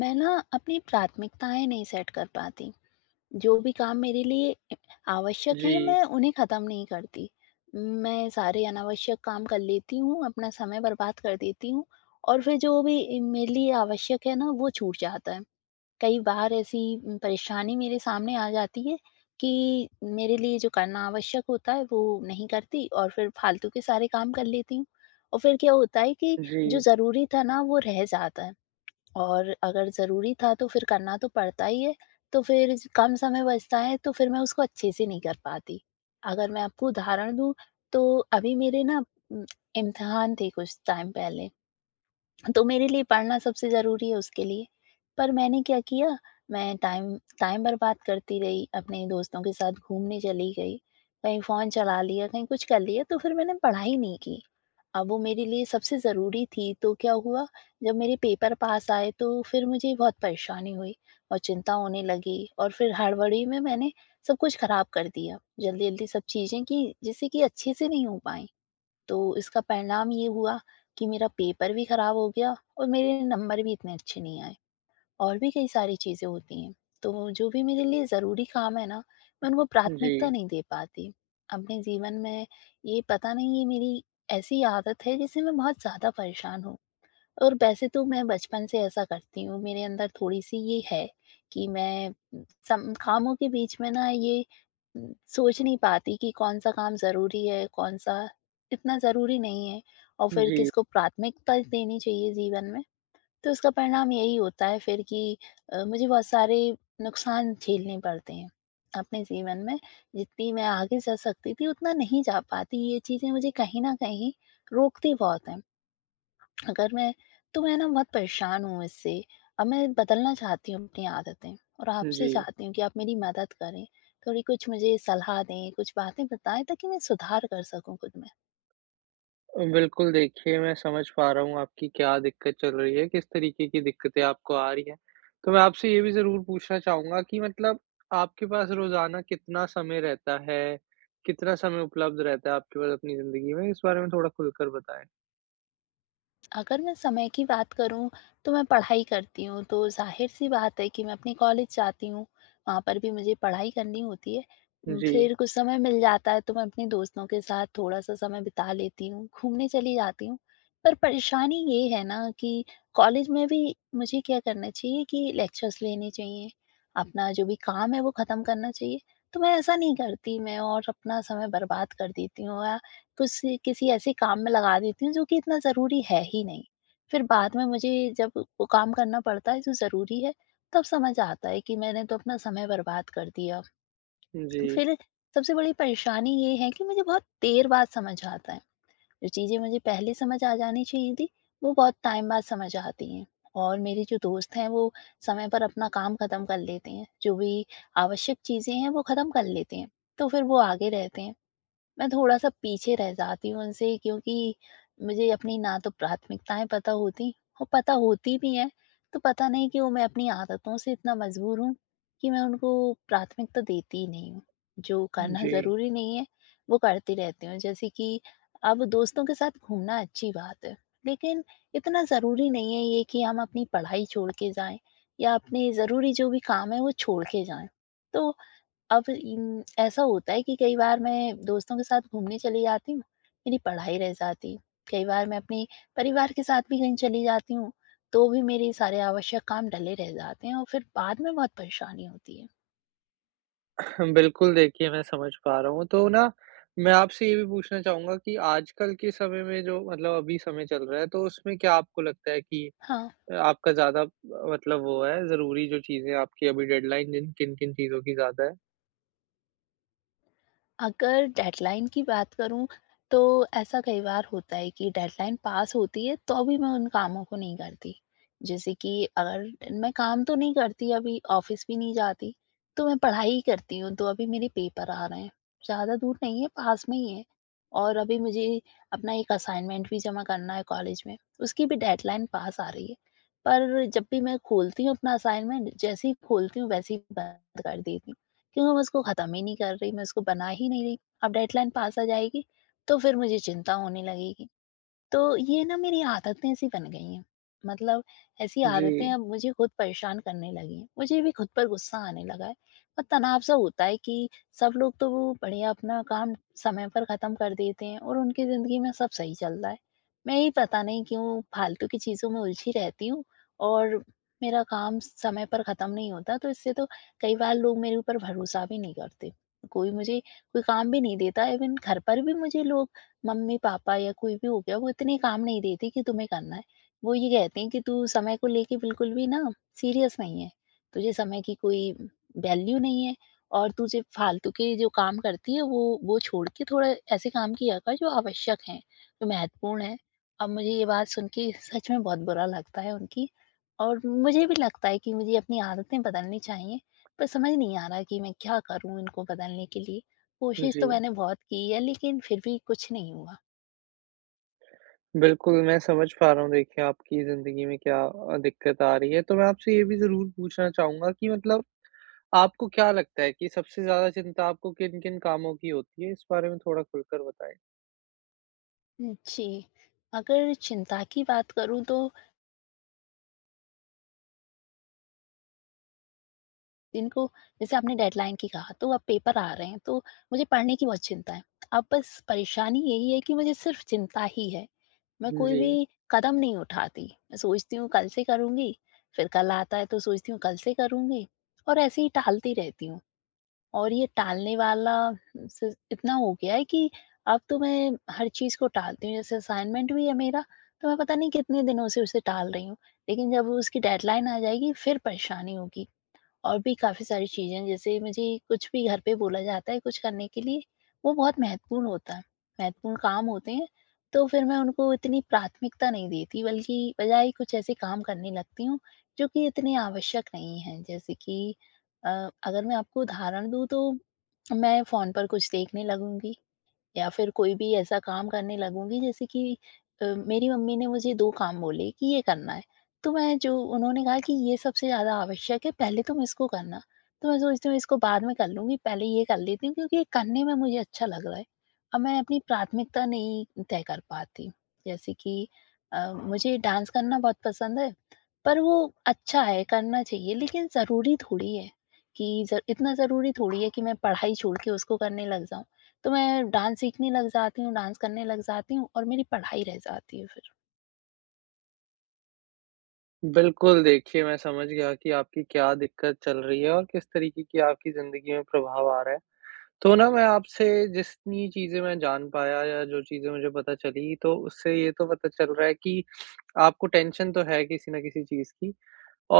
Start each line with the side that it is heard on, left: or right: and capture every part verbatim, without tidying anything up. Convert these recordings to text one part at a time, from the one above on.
left: मैं ना अपनी प्राथमिकताएं नहीं सेट कर पाती जो भी काम मेरे लिए आवश्यक है
right: जी,
left: मैं उन्हें खत्म नहीं करती। मैं सारे अनावश्यक काम कर लेती हूँ, अपना समय बर्बाद कर देती हूँ और फिर जो भी मेरे लिए आवश्यक है ना वो छूट जाता है। कई बार ऐसी परेशानी मेरे सामने आ जाती है कि मेरे लिए जो करना आवश्यक होता है वो नहीं करती और फिर फालतू के सारे काम कर लेती हूँ। और फिर क्या होता है कि
right: जी,
left: जो जरूरी था ना वो रह जाता है, और अगर ज़रूरी था तो फिर करना तो पड़ता ही है, तो फिर ज कम समय बचता है तो फिर मैं उसको अच्छे से नहीं कर पाती। अगर मैं आपको उदाहरण दूँ तो अभी मेरे ना उम, इम्तिहान थे कुछ टाइम पहले, तो मेरे लिए पढ़ना सबसे ज़रूरी है उसके लिए। पर मैंने क्या किया, मैं टाइम टाइम बर्बाद करती रही, अपने दोस्तों के साथ घूमने चली गई, कहीं फ़ोन चला लिया, कहीं कुछ कर लिया, तो फिर मैंने पढ़ाई नहीं की। अब वो मेरे लिए सबसे ज़रूरी थी, तो क्या हुआ, जब मेरे पेपर पास आए तो फिर मुझे बहुत परेशानी हुई और चिंता होने लगी और फिर हड़बड़ी में मैंने सब कुछ ख़राब कर दिया। जल्दी-जल्दी सब चीज़ें की, जिससे कि अच्छे से नहीं हो पाई। तो इसका परिणाम ये हुआ कि मेरा पेपर भी खराब हो गया और मेरे नंबर भी इतने अच्छे नहीं आए। और भी कई सारी चीज़ें होती हैं, तो जो भी मेरे लिए ज़रूरी काम है ना, मैं उनको
right: जी,
left: प्राथमिकता नहीं दे पाती। अपने जीवन में ये पता नहीं, ये मेरी ऐसी आदत है जिससे मैं बहुत ज़्यादा परेशान हूँ। और वैसे तो मैं बचपन से ऐसा करती हूँ, मेरे अंदर थोड़ी-सी ये है कि मैं सम कामों के बीच में ना ये उम, सोच नहीं पाती कि कौन-सा काम ज़रूरी है, कौन-सा इतना ज़रूरी नहीं है और फिर
right: जी,
left: किसको प्राथमिकता देनी चाहिए जीवन में। तो उसका परिणाम यही होता है फिर कि अ, मुझे बहुत सारे नुकसान झेलने पड़ते हैं अपने जीवन में। जितनी मैं आगे जा सकती थी, उतना नहीं जा पाती। ये चीज़ें मुझे कहीं न कहीं रोकती बहुत हैं। अगर मैं तो मैं ना बहुत परेशान हूँ इससे। अब मैं बदलना चाहती हूँ अपनी आदतें और आपसे
right: जी।
left: चाहती हूँ कि आप मेरी मदद करें। थोड़ी कुछ मुझे सलाह दें, कुछ बातें बताएँ ताकि मैं सुधार कर सकूँ खुद में।
right: अ, बिल्कुल देखिए मैं समझ पा रहा हूँ आपकी क्या दिक्कत चल रही है, किस तरीके की दिक्कतें आपको आ रही हैं। तो मैं आपसे ये भी ज़रूर पूछना चाहूँगा कि मतलब आपके पास रोज़ाना कितना समय रहता है? कितना समय उपलब्ध रहता है आपके पास अपनी ज़िंदगी में? इस बारे में थोड़ा खुलकर बताएँ।
left: अगर मैं समय की बात करूँ, तो मैं पढ़ाई करती हूँ, तो ज़ाहिर-सी बात है कि मैं अपने कॉलेज जाती हूँ, वहाँ पर भी मुझे पढ़ाई करनी होती है। उम,
right: जी,
left: फिर कुछ समय मिल जाता है, तो मैं अपने दोस्तों के साथ थोड़ा-सा समय बिता लेती हूँ, घूमने चली जाती हूँ। पर परेशानी ये है ना कि कॉलेज में भी मुझे क्या करना चाहिए कि लेक्चर्स लेने चाहिए, अपना जो भी काम है, वो ख़त्म करना चाहिए। तो मैं ऐसा नहीं करती, मैं और अपना समय बर्बाद कर देती हूँ या किसी किसी ऐसे काम में लगा देती हूँ जो कि इतना ज़रूरी है ही नहीं। फिर बाद में मुझे जब वो काम करना पड़ता है जो ज़रूरी है, तब समझ आता है कि मैंने तो अपना समय बर्बाद कर दिया।
right: जी,
left: फिर सबसे बड़ी परेशानी ये है कि मुझे बहुत देर बाद समझ आता है, जो चीज़ें मुझे पहले समझ आ जानी चाहिए थी, वो बहुत टाइम बाद समझ आती हैं। और मेरे जो दोस्त हैं वो समय पर अपना काम ख़त्म कर लेते हैं, जो भी आवश्यक चीज़ें हैं वो ख़त्म कर लेते हैं, तो फिर वो आगे रहते हैं। मैं थोड़ा-सा पीछे रह जाती हूँ उनसे क्योंकि मुझे अपनी ना तो प्राथमिकताएँ पता होती, और पता होती भी हैं, तो पता नहीं क्यों मैं अपनी आदतों से इतना मजबूर हूँ कि मैं उनको प्राथमिकता देती ही नहीं हूँ। जो करना
right: जी।
left: ज़रूरी नहीं है, वो करती रहती हूँ। जैसे कि अब दोस्तों के साथ घूमना अच्छी बात है, लेकिन इतना ज़रूरी नहीं है ये कि हम अपनी पढ़ाई छोड़ के जाएँ या अपने ज़रूरी जो भी काम है वो छोड़ के जाएँ। तो अब इन ऐसा होता है कि कई बार मैं दोस्तों के साथ घूमने चली जाती हूँ, मेरी पढ़ाई रह जाती। कई बार मैं अपने परिवार के साथ भी कहीं चली जाती हूँ, तो भी मेरे सारे आवश्यक काम डले रह जाते हैं और फिर बाद में बहुत परेशानी होती है।
right: बिल्कुल, देखिए मैं समझ पा रहा हूँ। तो ना मैं आपसे ये भी पूछना चाहूँगा कि आजकल के समय में जो मतलब अभी समय चल रहा है, तो उसमें क्या आपको लगता है कि
left: हाँ।
right: अ, आपका ज़्यादा मतलब वो है ज़रूरी, जो चीज़ें आपकी अभी डेडलाइन जिन किन-किन चीज़ों की ज़्यादा है?
left: अगर डेडलाइन की बात करूँ, तो ऐसा कई बार होता है कि डेडलाइन पास होती है, तो भी मैं उन कामों को नहीं करती। जैसे कि अगर मैं काम तो नहीं करती अभी, ऑफ़िस भी नहीं जाती, तो मैं पढ़ाई ही करती हूँ। तो अभी मेरे पेपर आ रहे हैं, ज़्यादा दूर नहीं है, पास में ही है और अभी मुझे अपना एक असाइनमेंट भी जमा करना है कॉलेज में, उसकी भी डेडलाइन पास आ रही है। पर जब भी मैं खोलती हूँ अपना असाइनमेंट, जैसे ही खोलती हूँ, वैसे ही बंद कर देती हूँ। क्योंकि मैं उसको ख़त्म ही नहीं कर रही, मैं उसको बना ही नहीं रही। अब डेडलाइन पास आ जाएगी, तो फिर मुझे चिंता होने लगेगी। तो ये ना मेरी आदतें सी बन गई हैं। मतलब ऐसी आदतें
right: जी,
left: अब मुझे खुद परेशान करने लगी हैं। मुझे भी खुद पर गुस्सा आने लगा है और तनाव सा होता है कि सब लोग तो वो बढ़िया अपना काम समय पर ख़त्म कर देते हैं और उनकी ज़िंदगी में सब सही चल रहा है। मैं ही पता नहीं क्यों फालतू की चीज़ों में उलझी रहती हूँ और मेरा काम समय पर ख़त्म नहीं होता, तो इससे तो कई बार लोग मेरे ऊपर भरोसा भी नहीं करते। कोई मुझे कोई काम भी नहीं देता, इवन घर पर भी मुझे लोग मम्मी-पापा या कोई भी हो गया, वो इतने काम नहीं देती कि तुम्हें करना है। वो ये कहते हैं कि तू समय को लेके बिल्कुल भी ना सीरियस नहीं है। तुझे समय की कोई वैल्यू नहीं है और तू सिर्फ़ फालतू के जो काम करती है वो वो छोड़ के थोड़ा ऐसे काम किया कर जो आवश्यक हैं, जो महत्वपूर्ण हैं। अब मुझे ये बात सुन के सच में बहुत बुरा लगता है उनकी, और मुझे भी लगता है कि मुझे अपनी आदतें बदलनी चाहिए, पर समझ नहीं आ रहा कि मैं क्या करूँ इनको बदलने के लिए? कोशिश
right: जी।
left: तो मैंने बहुत की है लेकिन फिर भी कुछ नहीं हुआ।
right: बिल्कुल, मैं समझ पा रहा हूँ देखिए आपकी ज़िंदगी में क्या अ, दिक्कत आ रही है। तो मैं आपसे ये भी ज़रूर पूछना चाहूँगा कि मतलब आपको क्या लगता है कि सबसे ज़्यादा चिंता आपको किन-किन कामों की होती है? इस बारे में थोड़ा खुलकर बताएँ।
left: जी। अगर चिंता की बात करूँ तो इनको, जैसे आपने डेडलाइन की कहा, तो अब पेपर आ रहे हैं तो मुझे पढ़ने की बहुत चिंता है। अब बस परेशानी यही है कि मुझे सिर्फ़ चिंता ही है। मैं कोई
right: जी।
left: भी कदम नहीं उठाती। मैं सोचती हूँ कल से करूँगी, फिर कल आता है तो सोचती हूँ कल से करूँगी, और ऐसे ही टालती रहती हूँ। और ये टालने वाला सिस इतना हो गया है कि अब तो मैं हर चीज़ को टालती हूँ। जैसे असाइनमेंट भी है मेरा, तो मैं पता नहीं कितने दिनों से उसे टाल रही हूँ। लेकिन जब उसकी डेडलाइन आ जाएगी, फिर परेशानी होगी। और भी काफ़ी सारी चीज़ें हैं, जैसे मुझे कुछ भी घर पे बोला जाता है कुछ करने के लिए, वो बहुत महत्वपूर्ण होता है, महत्वपूर्ण काम होते हैं, तो फिर मैं उनको इतनी प्राथमिकता नहीं देती बल्कि बजाय कुछ ऐसे काम करने लगती हूँ, जो कि इतने आवश्यक नहीं हैं। जैसे कि अ, अगर मैं आपको उदाहरण दूँ तो मैं फ़ोन पर कुछ देखने लगूँगी या फिर कोई भी ऐसा काम करने लगूँगी जैसे कि अ, मेरी मम्मी ने मुझे दो काम बोले कि ये करना है। तो मैं जो उन्होंने कहा कि ये सबसे ज़्यादा आवश्यक है, पहले तुम इसको करना। तो मैं सोचती हूँ इसको बाद में कर लूँगी, पहले ये कर लेती हूँ क्योंकि ये करने में मुझे अच्छा लग रहा है। अब मैं अपनी प्राथमिकता नहीं तय कर पाती। जैसे कि अ, मुझे डांस करना बहुत पसंद है, पर वो अच्छा है, करना चाहिए लेकिन ज़रूरी थोड़ी है कि ज इतना ज़रूरी थोड़ी है कि मैं पढ़ाई छोड़ के उसको करने लग जाऊँ। तो मैं डांस सीखने लग जाती हूँ, डांस करने लग जाती हूँ और मेरी पढ़ाई रह जाती है फिर।
right: बिल्कुल, देखिए मैं समझ गया कि आपकी क्या दिक्कत चल रही है और किस तरीके की आपकी ज़िंदगी में प्रभाव आ रहा है। तो ना मैं आपसे जितनी चीज़ें मैं जान पाया या जो चीज़ें मुझे पता चली, तो उससे ये तो पता चल रहा है कि आपको टेंशन तो है किसी न किसी चीज़ की,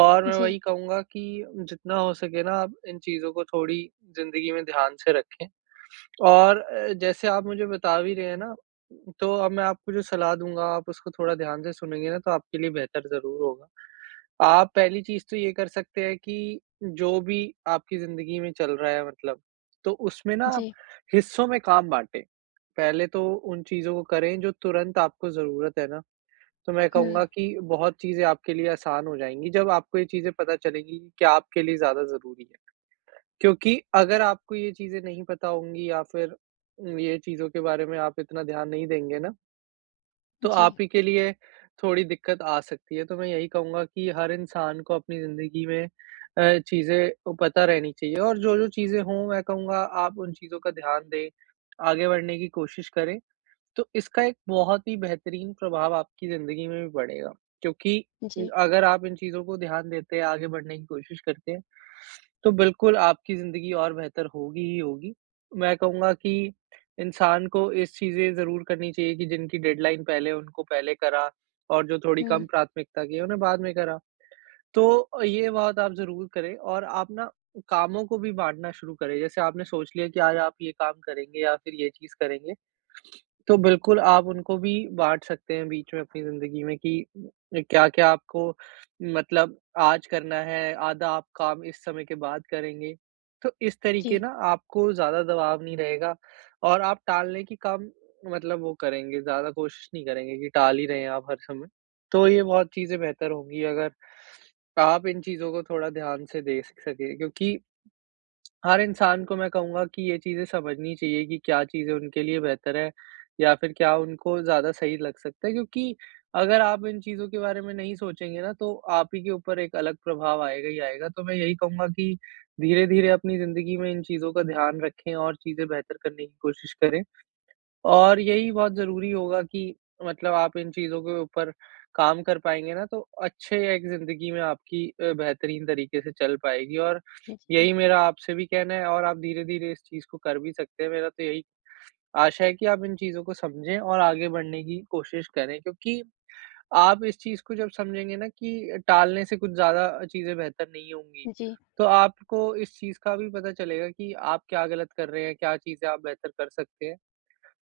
right: और मैं
left: जी,
right: वही कहूँगा कि जितना हो सके ना आप इन चीज़ों को थोड़ी ज़िंदगी में ध्यान से रखें। और अ, जैसे आप मुझे बता भी रहे हैं ना, तो अब मैं आपको जो सलाह दूँगा, आप उसको थोड़ा ध्यान से सुनेंगे ना, तो आपके लिए बेहतर ज़रूर होगा। आप पहली चीज़ तो ये कर सकते हैं कि जो भी आपकी ज़िंदगी में चल रहा है मतलब, तो उसमें ना आप
left: जी।
right: हिस्सों में काम बाँटें। पहले तो उन चीज़ों को करें जो तुरंत आपको ज़रूरत है ना, तो मैं
left: हुँ,
right: कहूँगा कि बहुत चीज़ें आपके लिए आसान हो जाएँगी, जब आपको ये चीज़ें पता चलेंगी कि क्या आपके लिए ज़्यादा ज़रूरी है। क्योंकि अगर आपको ये चीज़ें नहीं पता होंगी या फिर ये चीज़ों के बारे में आप इतना ध्यान नहीं देंगे ना, तो
left: जी,
right: आप ही के लिए थोड़ी दिक्कत आ सकती है। तो मैं यही कहूँगा कि हर इंसान को अपनी ज़िंदगी में अ, चीज़ें पता रहनी चाहिए, और जो-जो चीज़ें हों मैं कहूँगा आप उन चीज़ों का ध्यान दें, आगे बढ़ने की कोशिश करें, तो इसका एक बहुत ही बेहतरीन प्रभाव आपकी ज़िंदगी में भी पड़ेगा। क्योंकि
left: जी।
right: अगर आप इन चीज़ों को ध्यान देते हैं, आगे बढ़ने की कोशिश करते हैं, तो बिल्कुल आपकी ज़िंदगी और बेहतर होगी ही होगी। मैं कहूँगा कि इंसान को इस चीज़ें ज़रूर करनी चाहिए कि जिनकी डेडलाइन पहले है, उनको पहले करा, और जो थोड़ी कम
left: हुँ,
right: प्राथमिकता की है, उन्हें बाद में करा। तो ये बात आप ज़रूर करें, और आप ना कामों को भी बाँटना शुरू करें। जैसे आपने सोच लिया कि आज आप ये काम करेंगे या फिर ये चीज़ करेंगे। तो बिल्कुल आप उनको भी बाँट सकते हैं बीच में अपनी ज़िंदगी में कि क्या-क्या आपको मतलब आज करना है, आधा आप काम इस समय के बाद करेंगे। तो इस तरीके
left: जी,
right: ना आपको ज़्यादा दबाव नहीं रहेगा, और आप टालने की कम मतलब वो करेंगे, ज़्यादा कोशिश नहीं करेंगे कि टाल ही रहे हैं आप हर समय। तो ये बहुत चीज़ें बेहतर होंगी, अगर आप इन चीज़ों को थोड़ा ध्यान से देख सकें। क्योंकि हर इंसान को मैं कहूँगा कि ये चीज़ें समझनी चाहिए कि क्या चीज़ें उनके लिए बेहतर है या फिर क्या उनको ज़्यादा सही लग सकता है। क्योंकि अगर आप इन चीज़ों के बारे में नहीं सोचेंगे ना, तो आप ही के ऊपर एक अलग प्रभाव आएगा ही आएगा। तो मैं यही कहूँगा कि धीरे-धीरे अपनी ज़िंदगी में इन चीज़ों का ध्यान रखें और चीज़ें बेहतर करने की कोशिश करें। और यही बहुत ज़रूरी होगा कि मतलब आप इन चीज़ों के ऊपर काम कर पाएँगे ना, तो अच्छे एक ज़िंदगी में आपकी अ, बेहतरीन तरीके से चल पाएगी। और
left: जी,
right: यही मेरा आपसे भी कहना है, और आप धीरे-धीरे इस चीज़ को कर भी सकते हैं। मेरा तो यही आशा है कि आप इन चीज़ों को समझें और आगे बढ़ने की कोशिश करें, क्योंकि आप इस चीज़ को जब समझेंगे ना कि टालने से कुछ ज़्यादा चीज़ें बेहतर नहीं होंगी, तो आपको इस चीज़ का भी पता चलेगा कि आप क्या गलत कर रहे हैं, क्या चीज़ें आप बेहतर कर सकते हैं।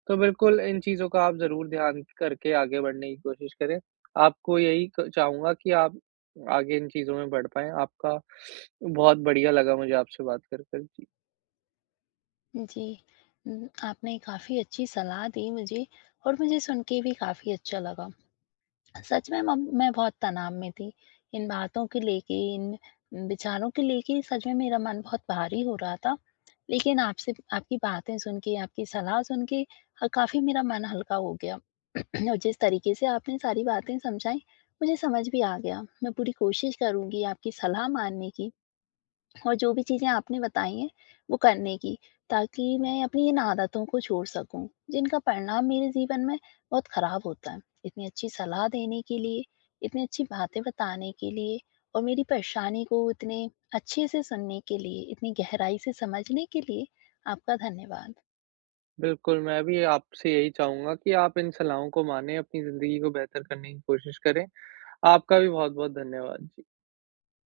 right: तो बिल्कुल इन चीज़ों का आप ज़रूर ध्यान करके आगे बढ़ने की कोशिश करें। आपको यही क चाहूँगा कि आप आगे इन चीज़ों में बढ़ पाएँ। आपका बहुत बढ़िया लगा मुझे आपसे बात कर कर। जी,
left: जी, जी। हुँ, आपने काफ़ी अच्छी सलाह दी मुझे और मुझे सुन के भी काफ़ी अच्छा लगा। सच में मम मैं बहुत तनाव में थी। इन बातों को लेके, इन विचारों को लेके सच में मेरा मन बहुत भारी हो रहा था। लेकिन आपसे आपकी बातें सुन के, आपकी सलाह सुन के अ, काफ़ी मेरा मन हल्का हो गया। और जिस तरीके से आपने सारी बातें समझाई, मुझे समझ भी आ गया। मैं पूरी कोशिश करूँगी आपकी सलाह मानने की। और जो भी चीज़ें आपने बताई हैं वो करने की, ताकि मैं अपनी इन आदतों को छोड़ सकूँ, जिनका परिणाम मेरे जीवन में बहुत ख़राब होता है। इतनी अच्छी सलाह देने के लिए, इतनी अच्छी बातें बताने के लिए और मेरी परेशानी को इतने अच्छे से सुनने के लिए, इतनी गहराई से समझने के लिए आपका धन्यवाद।
right: बिल्कुल मैं भी आपसे यही चाहूँगा कि आप इन सलाहों को मानें, अपनी ज़िंदगी को बेहतर करने की कोशिश करें। आपका भी बहुत-बहुत धन्यवाद। जी।